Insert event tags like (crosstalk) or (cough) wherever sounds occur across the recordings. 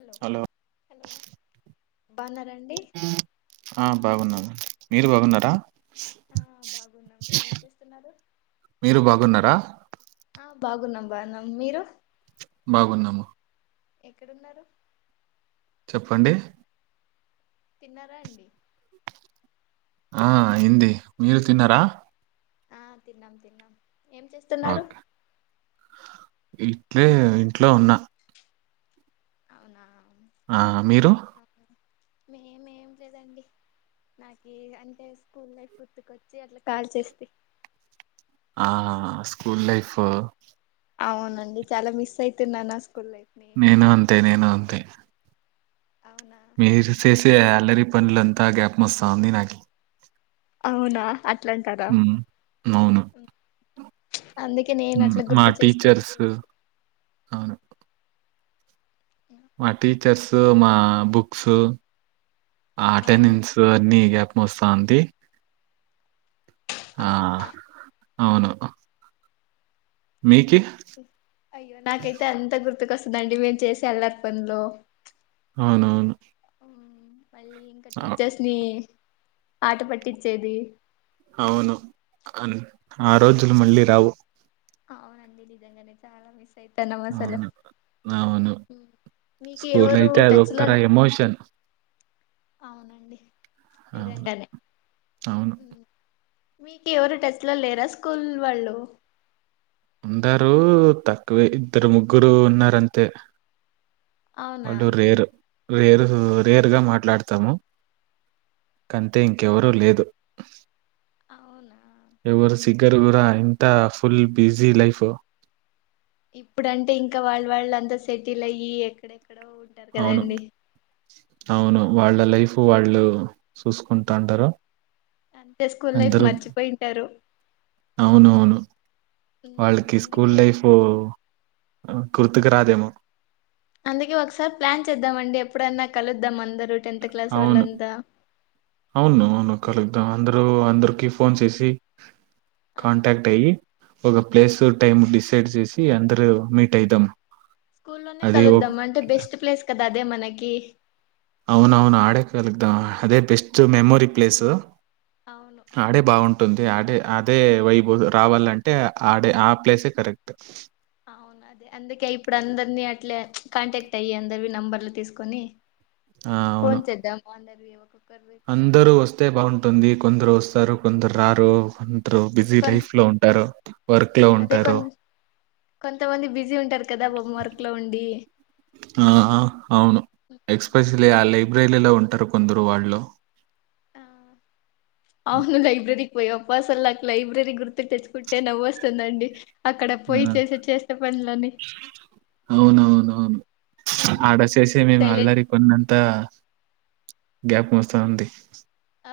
Hello hello బాగున్నారా అండి ఆ బాగున్నాను మీరు బాగున్నారా ఆ బాగున్నాం ఏం చేస్తున్నారు మీరు బాగున్నారా ఆప్ బాగున్నాం బా న మీరు బాగున్నాము ఎక్కడున్నారు చెప్పండి తిన్నారా అండి ఆ అయింది మీరు తిన్నారా ఆ తిన్నాం తిన్నాం ఏం చేస్తున్నారు ఓకే ఇట్లే ఇంట్లో ఉన్నా అవునా ఆ మీరు మేమేం లేదండి నాకి అంటే స్కూల్ లైఫ్ గుర్తుకొచ్చి అట్లా కాల్ చేస్తి ఆ స్కూల్ లైఫ్ అవునండి చాలా మిస్ అయితున్నాన నేను అంతే నేను అంతే అవునా మీరు అందుకే చేసే అల్లరి పనులు అంత గ్యాప్ మస్తాంది నాకి అవునా అ ఉ అవును అందుకే నేను అట్లా మా గుర్తు చేసుకొని టీచర్స్ చేస్త అవును మా టీచర్స్, మా బుక్స్ ఆ అ అవు టెనిన్స్ అన్ని వస్తాంది ఆ అవునా అవును మీకిి అయ్యో నాకైతే అంత గుర్ కస్త దండి మేము చేసే అల్లరి పనిలో అవున అవును మళ్ళీ ఇంకా టీచర్స్ ని ఆట పట్టించేది. అవును అను ఆ రోజులు మళ్ళీ రావు. అవునండి ఇదంగానే చాలా మిస్ అయితాన్నాం అసలు అవును అవును మీకు స్కూల్ ఎవరు అయితే టచ్ లో అదితార ఎమోషన్ అవునండి అవును నిజంగానే అవును మీకు ఎవరు టెస్ట్లు లేరా స్కూల్ వాళ్ళు ఉన్నారుా తక్కువే ఇద్దరు, ముగ్గురు ఉన్నారంతే. అవునా వాళ్ళు రేరు రేరు రేర్ గా మాట్లాడుతారు. ము కంతే ఇంకెవరూ లేదు. అవునా ఎవరు సిగ్గర్ గురా ఇంత ఫుల్ బిజీ లైఫ్ ఇప్పుడుంటే ఇంకా వాళ్ళ వాళ్ళ అంతా సెటిల్ అయ్యి ఎక్కడె అవును అవును వాళ్ళ లైఫ్ వాళ్ వాు చూసుకుంటా అంటారు అంటే స్కూల్ లైఫ్ మర్చిపోయింటారు. అవునవును వాళ్ళకి స్కూల్ అందుకే లైఫ్ కుర్తుకు రాదేమో. అందుకే ఒకసారి ప్లాన్ చేద్దామండి. ఎప్పుడైన్నా కలుద్దాం అందరు అవును అవును అవును ఉహు కరెక్ట్ అందరు అందరికి ఫోన్ చేసి ఆ కాంటాక్ట్ అయ్యి ఒక ప్లేస్ టైం డిసైడ్ చేసి అందరు మీట్ అయిదాం స్కూల్లోనే అది ఓ కలుద్దాం అంటే బెస్ట్ ప్లేస్ కదా అదే మనకి అవును అవును ఆడే కాలదాం అదే బెస్ట్ మెమోరి ప్లేస్ అవును ఆడే బాగుంటుంది అడే అదే వైభో రావాలంటే ఆడే ఆ ప్లేసే కరెక్ట్ అవును అదే అందుకే ఇప్పుడు అందరిని అట్లే కాంటాక్ట్ అయ్యి అందరువి నంబర్లు తీసుకొని ఆ! అవును. ఫోన్ చేద్దాం అందరికి వి యోకో అందరూ వస్తే బాగుంటుంది కొందరు వస్తారు కొందరు రరూ కొందరు అంటే బిజీ కొ లైఫ్ లో ఉంటారు వర్క్ లో అదే కొ ఉంటారు కొంతమంది బిజీ ఉంటారు కదా హోం వర్క్ లో ఉండి ఆ అవును ఉహు. ఎక్స్పెషలీ ఆ లే ఉగ్రైలేలో ఉంటారు కొందరు వాళ్ళు ఆ అవును లైబ్రరీ పోయి అప్పసలు నాకు లైబ్రరీ గుర్తు తెచ్చుకుంటే నవ్వు వస్తుందండి ఆ అవునవునవును ఆడ చేసి మేమి సైలెంట్ అల్లరి కొన్నంత గ్యాపు మస్తా అంది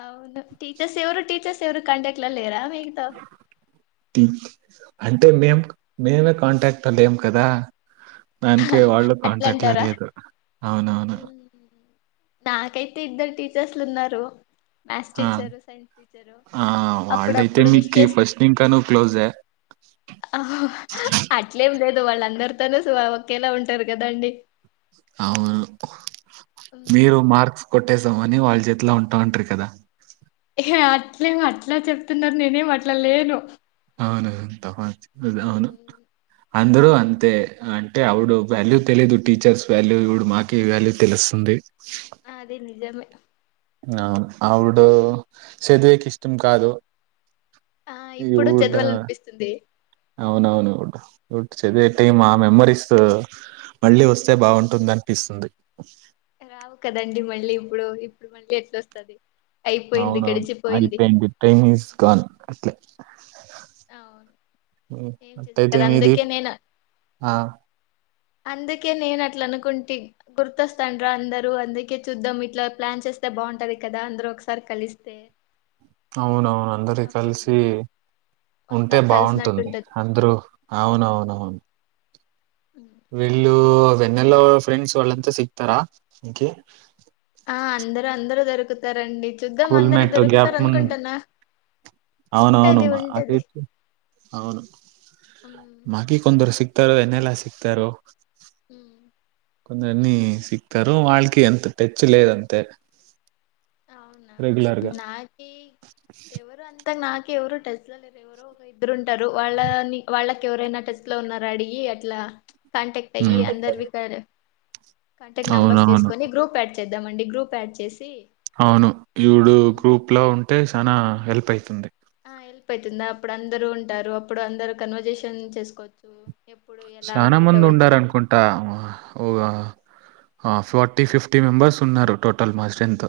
అవును టీీచర్స్ ఎవరు టీచర్స్ ఎవరు కంట్యాక్ట్ లో లేరా మీతో అమ్ ఆ అంటే మేం మేమే కాంటాక్ట్ లో లేం కదా నన్కి వాళ్ళు అట్లా కాంటాక్ట్ లో అంటారా లేరు అవునవును నాకైతే ఇద్దరు టీచర్స్లు ఉన్నారు మ్యాథ్స్ ఆ! టీచరు సైన్స్ టీచరు ఆ! వాళ్ళైతే అప్పుడప్పుడు విష్ ఆ మీకి చేస్త ఫస్ట్ ఇంకా నువ్వు క్లోజే. అట్లే లేదు వాళ్ళ అందరి తోను సమ ఎలా ఉంటారు కదా అండి అవును మీరు మార్క్స్ కొట్టేసాం అని వాళ్ళ చేతిలో ఉంటాంమంటారు కదా అహే అట్లేమ అట్లా చెప్తున్నారు నేనేమి అట్లా లేను అవును తవా అవును ఉమ్, అందరూ అంతే అంటే ఆవిడు వాల్యూ తెలిదు టీచర్స్ వాల్యూ ఇవిడు మాకి వాల్యూ తెలుస్తుంది ఆ అదే నిజమే ఆ ఆవుడు చదువుకి ఇష్టం కాదు ఆ ఇప్పుడు ఈఊడా చదవాలనిపిస్తుంది అవునవును చదివే టైం ఆ మెమ్మరీస్ మళ్ళీ వస్తే బాగుంటుంది అనిపిస్తుంది రావు కదండి మళ్ళీ ఇప్పుడు ఇప్పుడు మళ్ళీ ఎట్ల వస్తుంది అవునవును అలిపెండ్ టైమ్ ఇస్ గన్ అవును ఏం చేసా అట్టేయితే కదా మీది అందుకే నేను ఆ అందుకే నేను అట్లా అనుకుంటి గుర్తొస్తాండ రా అందరూ అందుకే చూద్దాం ఇట్లా ప్లాన్ చేస్తే బాగుంటది కదా అందరూ ఒకసారి కలిస్తే అవునవును అందరి అప్పుడు కలిసి ఉంటే ఒకసారి బాగుంటుంది కలిసినట్టుంటది అందరూ అవునవునవును వీళ్ళు వెన్నెల్లో ఫ్రెండ్స్ వాళ్ళంతా సిక్తారా కే ఆ అందరు అందరూ దొరుకుతారండి చూద్దాం అందరు స్కూల్మేట్ గ్యాప్ దొరుకుతారు ము అనుకుంటున్నా ఉంటది అవునవునుమ్మా ఆ ఉంటది టైప్ అవును ఉమ్ మాకి కొందరు సిక్ చెతారు ఎన్నెలా సిక్తారు హ కొందరున్ని సిక్తారు వాళ్ళకి ఎంత టెచ్ లేదు అంతే అవునా నాకి ఎవరు అంత అత్త నాక ఎవరు టెస్ట్ లో లేరు ఎవరు ఒక ఇద్దరూ ఉంటారు వాళ్ళని వాళ్ళకి ఎవరైనా టెస్ట్ లో ఉన్నార అడిగి అట్లా కాంటెక్ట్ అయ్యి ఉమ్ అందరు వి క కాంటాక్ట్ నంబర్ అవునవును తీసుకని గ్రూప్డ్ ఆడ్ చేద్దామండి గ్రూప్ యాడ్ చేసి అవును ఈడు గ్రూప్ లో ఉంటే చాలా హెల్ప్ అవుతుంది ఆ హెల్ప్ అయితుందా అప్పుడు అందరూ ఉంటారు అప్పుడు అందరూ కన్వర్జేషన్ చేసుకోవచ్చు ఎప్పుడు ఎలా చనా మీట్ మంది అవ్వచ్చు ఉండారు అని అనుకుంటా ఓగ ఆ ఫార్టీ ఫిఫ్టీ మెంబెర్స్ ఉన్నారు టోటల్ మా స్ట్రెంత్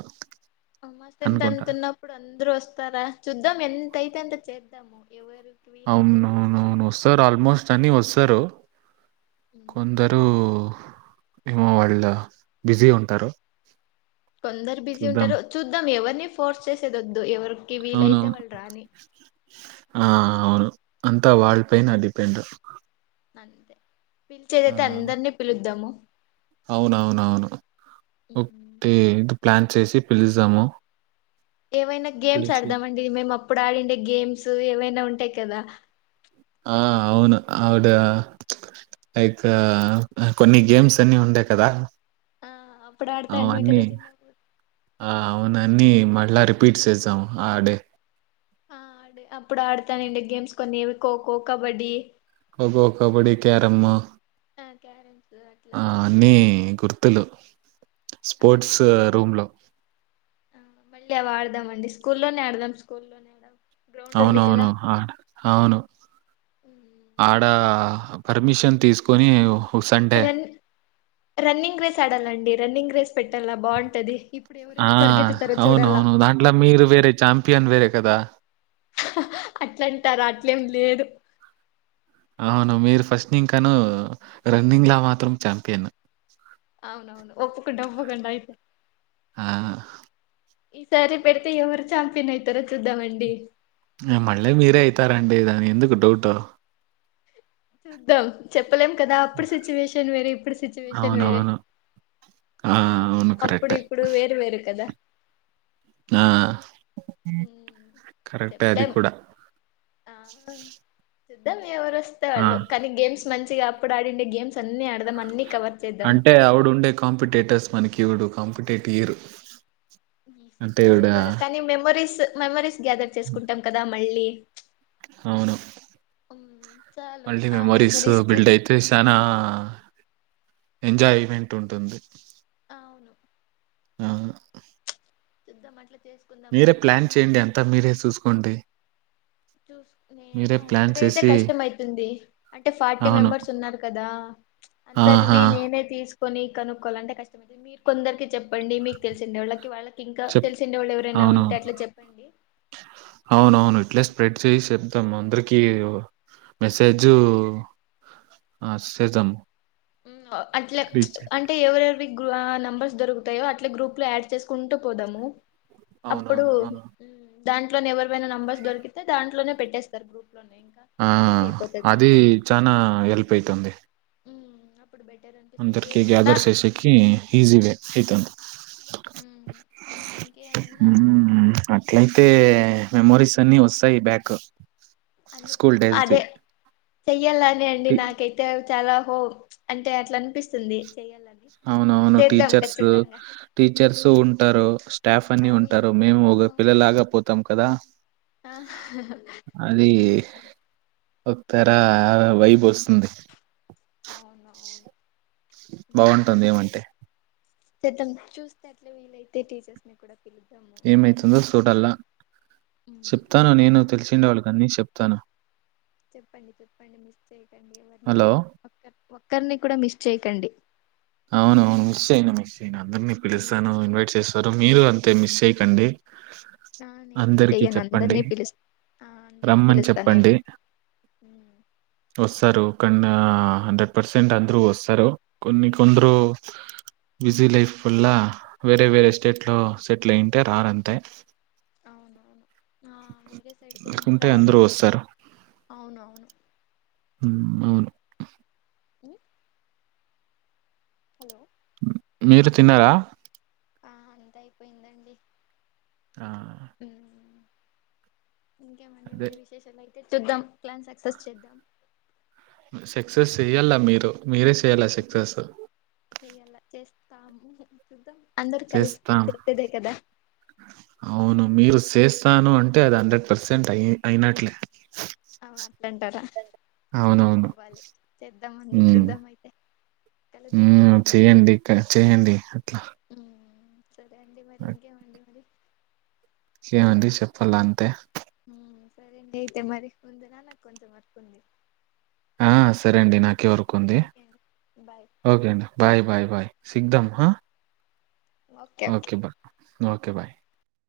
మస్త ఎంత అనుకుంటా అంతతున్నప్పుడు అందరూ వస్తారా చూద్దాం ఎంత అైతే అంత చేద్దాము ఎవరు అవునువునువును వస్తారు ఆల్మోస్ట్ అన్ని వస్తారు ఉమ్ కొందరు ఏమో వాళ్ళు బిజీ ఉంటారు కొందరు బిజీ చూద్దాం ఉంటారు చూద్దాం ఎవరిని ఫోర్స్ చేసే వొద్దు ఎవరు కి అవునవును వీలైతే వాళ్ళు రాని ఆ అవును అంత వాళ్పైై నా డిపెండ్ అంతే ఆ! పిలిచేదైతే అందరినీ పిలుద్దాము అవునవునవును ఉమ్, వత్తే ప్లాన్ చేసి పిలుజ్జాము. ఏవైనా గేమ్స్ ఆడదామండి మేము అప్పుడు ఆడిండే గేమ్స్ ఏమైనా ఉంటాయి క కదా ఆ అవును ఆవిడ లైక్ కొన్ని గేమ్స్ అన్ని ఉండే కదా ఆ అప్పుడు ఆడుతాంటిమే కద అవన్నీ చిన్నప్పుడు అన్నన్ని మళ్ళా రిపీట్ సేసాం ఆడే ఆ ఆడే అప్పుడు ఆడతాన్నిండే గేమ్స్ కొన్ని కోకో కబడ్డీ కోకో కబడ్డీ క్యారమ్ ఆ క్యారమ్స్ అట్లా ఆ అన్నీ గుర్తు ర్తులు. స్పోర్ట్స్ అవన్నీ అవి రూమ్ లో మల్లి ఆడదామండి స్కూల్లోనే ఆడదాం స్కూల్లోనే ఆడ అవునవును హా అవును ఉమ్, ఆడ బాగుంటది పర్మిషన్ తీసుకు తీసుకొని సండే రన్ రన్నింగ్ రేస్ ఆడాలండి రన్నింగ్ రేస్ పెట్టాలా బాంటది. ఆ అవునువును దాంట్లో మీరు వేరే చాంపియన్ వేరే కదా అట్లంటారు అట్లేం లేదు. అవును మీరు ఫస్ట్ ఇంకాను రన్నింగ్ లా మాత్రం చాంపియన్ అవునవును ఒప్పుకుంట ఒప్పుకుంట అయితే ఆ ఈసారి పెడితే ఎవరు ఛాంపియన్ అవుతారో చూద్దామండి. ఇంగ మళ్ళీ మీరే అయితారండి దానికి ఎందుకు డౌట్ చూద్దాం చెప్పలేం కదా అప్పుడు సిచ్యువేషన్ వేరే ఇప్పుడు సిచ్యువేషన్ వేరే అవునవును. ఆ అవును. అప్పుడు కరెక్టే. ఇప్పుడు వేరు వేరు కదా ఆ ఉమ్, కరెక్టే అది చెప్పలేం కూడా ఆ చూద్దాం ఎవ్వరో వస్తే ఆ! వాళ్ళు కానీ గేమ్స్ మంచి ఇగ అప్పుడాడిండే గేమ్స్ అన్ని అడ్ అంటే ఆవుడు ఉండే కాంపిటేటర్స్ మనకి ఇవుడు కాంపిటేటివ్ ఇయరు సరే ఇవర కానీ మెమరీస్ మెమరీస్ గ్యాదర్ చేసుకుంటాం కదా మళ్ళీ అవును మ్మ్ చాలు మల్టీ ఆ మెమొరీస్ మెమరీస్ చూ బిల్డ్ అయితే శానా ఎంజాయ్ ఈవెంట్ ఉంటుంది అవును ఆ అందుకే చూద్దాం అట్లే మీరే ప్లాన్ చెయ్యండి అంతా మీరే సుసుకోండి నేను ప్లాన్ ఒక్కరైతే చేసి కష్టం అవుతుంది అంటే ఫార్టీ అవును. మెంబర్స్ ఉన్నారు కదా ఆహా! అందరివి నేనే తీసుకు కొని కనుక్కోవాలంటే కష్టమైతది మీరు కొందరికి చెప్ ప్పండి మీకు తెలిసిండే వాళ్ళకి వాళ్ళకి ఇంకా చెప్ తెలిసిండే వాళ్ళు ఎవరైనా ఉంటే అవునవును. అట్లా చెప్పండి ఇట్లా స్ప్రెడ్ మ్మ్ చేసి చెప్దాం అందరి కి మెసేజ్ సేద్దాం అట్లే అంటే ఎవరెవరివి అ నెంబర్స్ దొరుకుతాయో అట్లే గ్రూప్ లో యాడ్ చేసుకుంటూ పోదాము అప్పుడు అవునవును. ఆ! దాంట్లో ఎవరైనా నెంబర్స్ దొరికితే దాంట్లోనే పెట్టేస్తారు గ్రూప్ లోనే ఇంకా ఆ ఈజీ అయిపోతది అది మాకి అప్పుడు చనా హెల్ప్ అయితుంది అప్పుడు బెటర్ అనిపిస్తుంది అందరికీ ఇంకేమున్నా గ్యాదర్ సెసేకి ఈసీ వే అయితది మనకి ఇంకేమున్నా ఉహుం అట్లయితే మెమోరీస్ అన్ని వస్తాయి బ్యాక్ అ స్కూల్ డేస్‌ది. అదే చెయ్యాలని ఉంది టి నాకైతే చాలా హో అంటే అట్లా అనిపిస్తుంది చెయ్యాలని అవునవును చేద్దాం టీచర్స్ ఖచ్చితంగా టీచర్స్ ఉంటారు స్టాఫ్ అని ఆ వీలు ఉంటారు మేము ఒక పిల్ల లాగా పొ త్తం కదా ఆ అది అబ్ తర ఆమె వైబ్ వస్తుంది అవును అవును బాగుంటుంది ఏమంటే చేద్దాం చూస్తే అట్లా వీలయితే టీచర్స్ ని కూడా పిలుద్దాము ఏమైతుందో ఉంటారేమో అక్కడే చూడల్లా చెప్తాను నేను తెలిసినా వాళ్ళకి అన్ని చెప్ తను చెప్పండి చెప్పండి మిస్ హలో చేయక్ ఒక్కరిని కూడా మిస్ చేయకండి అవునవును మిస్ చేయను మిస్ నేను అందరినీ పిలుస్తాను ఇన్వైట్ చేస్తాను మీరు టె మిస్సయి కండి ఆ నేనేం అందరికి చెయ్యను చెప్పండి అందరినీ పిలుస్ ఆ అందరినీ రమ్మని పిలుస్తా నేను చెప్పండి వస్తారు హండ్రెడ్ పర్సెంట్ అందరూ వస్తారు కొన్ని కొందరు బిజీ లైఫ్ వల్ల వేరే వేరే స్టేట్లో సెటిల్ అయ్యుంటే రారంతే అవునవును ఆ వేరే సైడ్ పోయింటే లేకుంటే రారు అందరూ వస్తారు అవునవును ఉమ్ అవును ఉ హలో మీరు తిన్నారా ఆ అంత అయిపోయిందండి ఆ ఇంకేమండి అదే మరి విశేషాలై చూద్దాం ప్లాన్ సక్సెస్ చేద్దాం సక్సెస్ చెయ్యలా మీరు మీరే సేయలా చూద్దాం సక్సెస్ సు తాము ఉహు చూద్దాం అందరు కలిస్తే చేస్తాం చేసేదే కదా అవును మీరు చేస్తాను అంటే అది హండ్రెడ్ పర్సెంట్ అయి అయినట్లే అ అట్లాంటార అవునవును అవ్వాలి చేద్దామ అండి ఉమ్ చూద్దామ అయితే కలుద్దాం ఒక ఉమ్ రోజ అయితే చేయండి ఇక చేయండి అట్లా ఉమ్ సరే అండి మరి ఇంకేవండి మరి చేమండి చెప్పాల అంతే ఉమ్ సరే అండి అయితే మరి ఉండున నాకు కొంచెం వర్కుంది (inaudible) ఆ సరే అండి నాకేవరు కుంది ఓకే అండి బాయ్ ఓకే అండి బాయ్ బాయ్ బాయ్ సిగ్ దామ్ హా ఓకే బా ఓకే బాయ్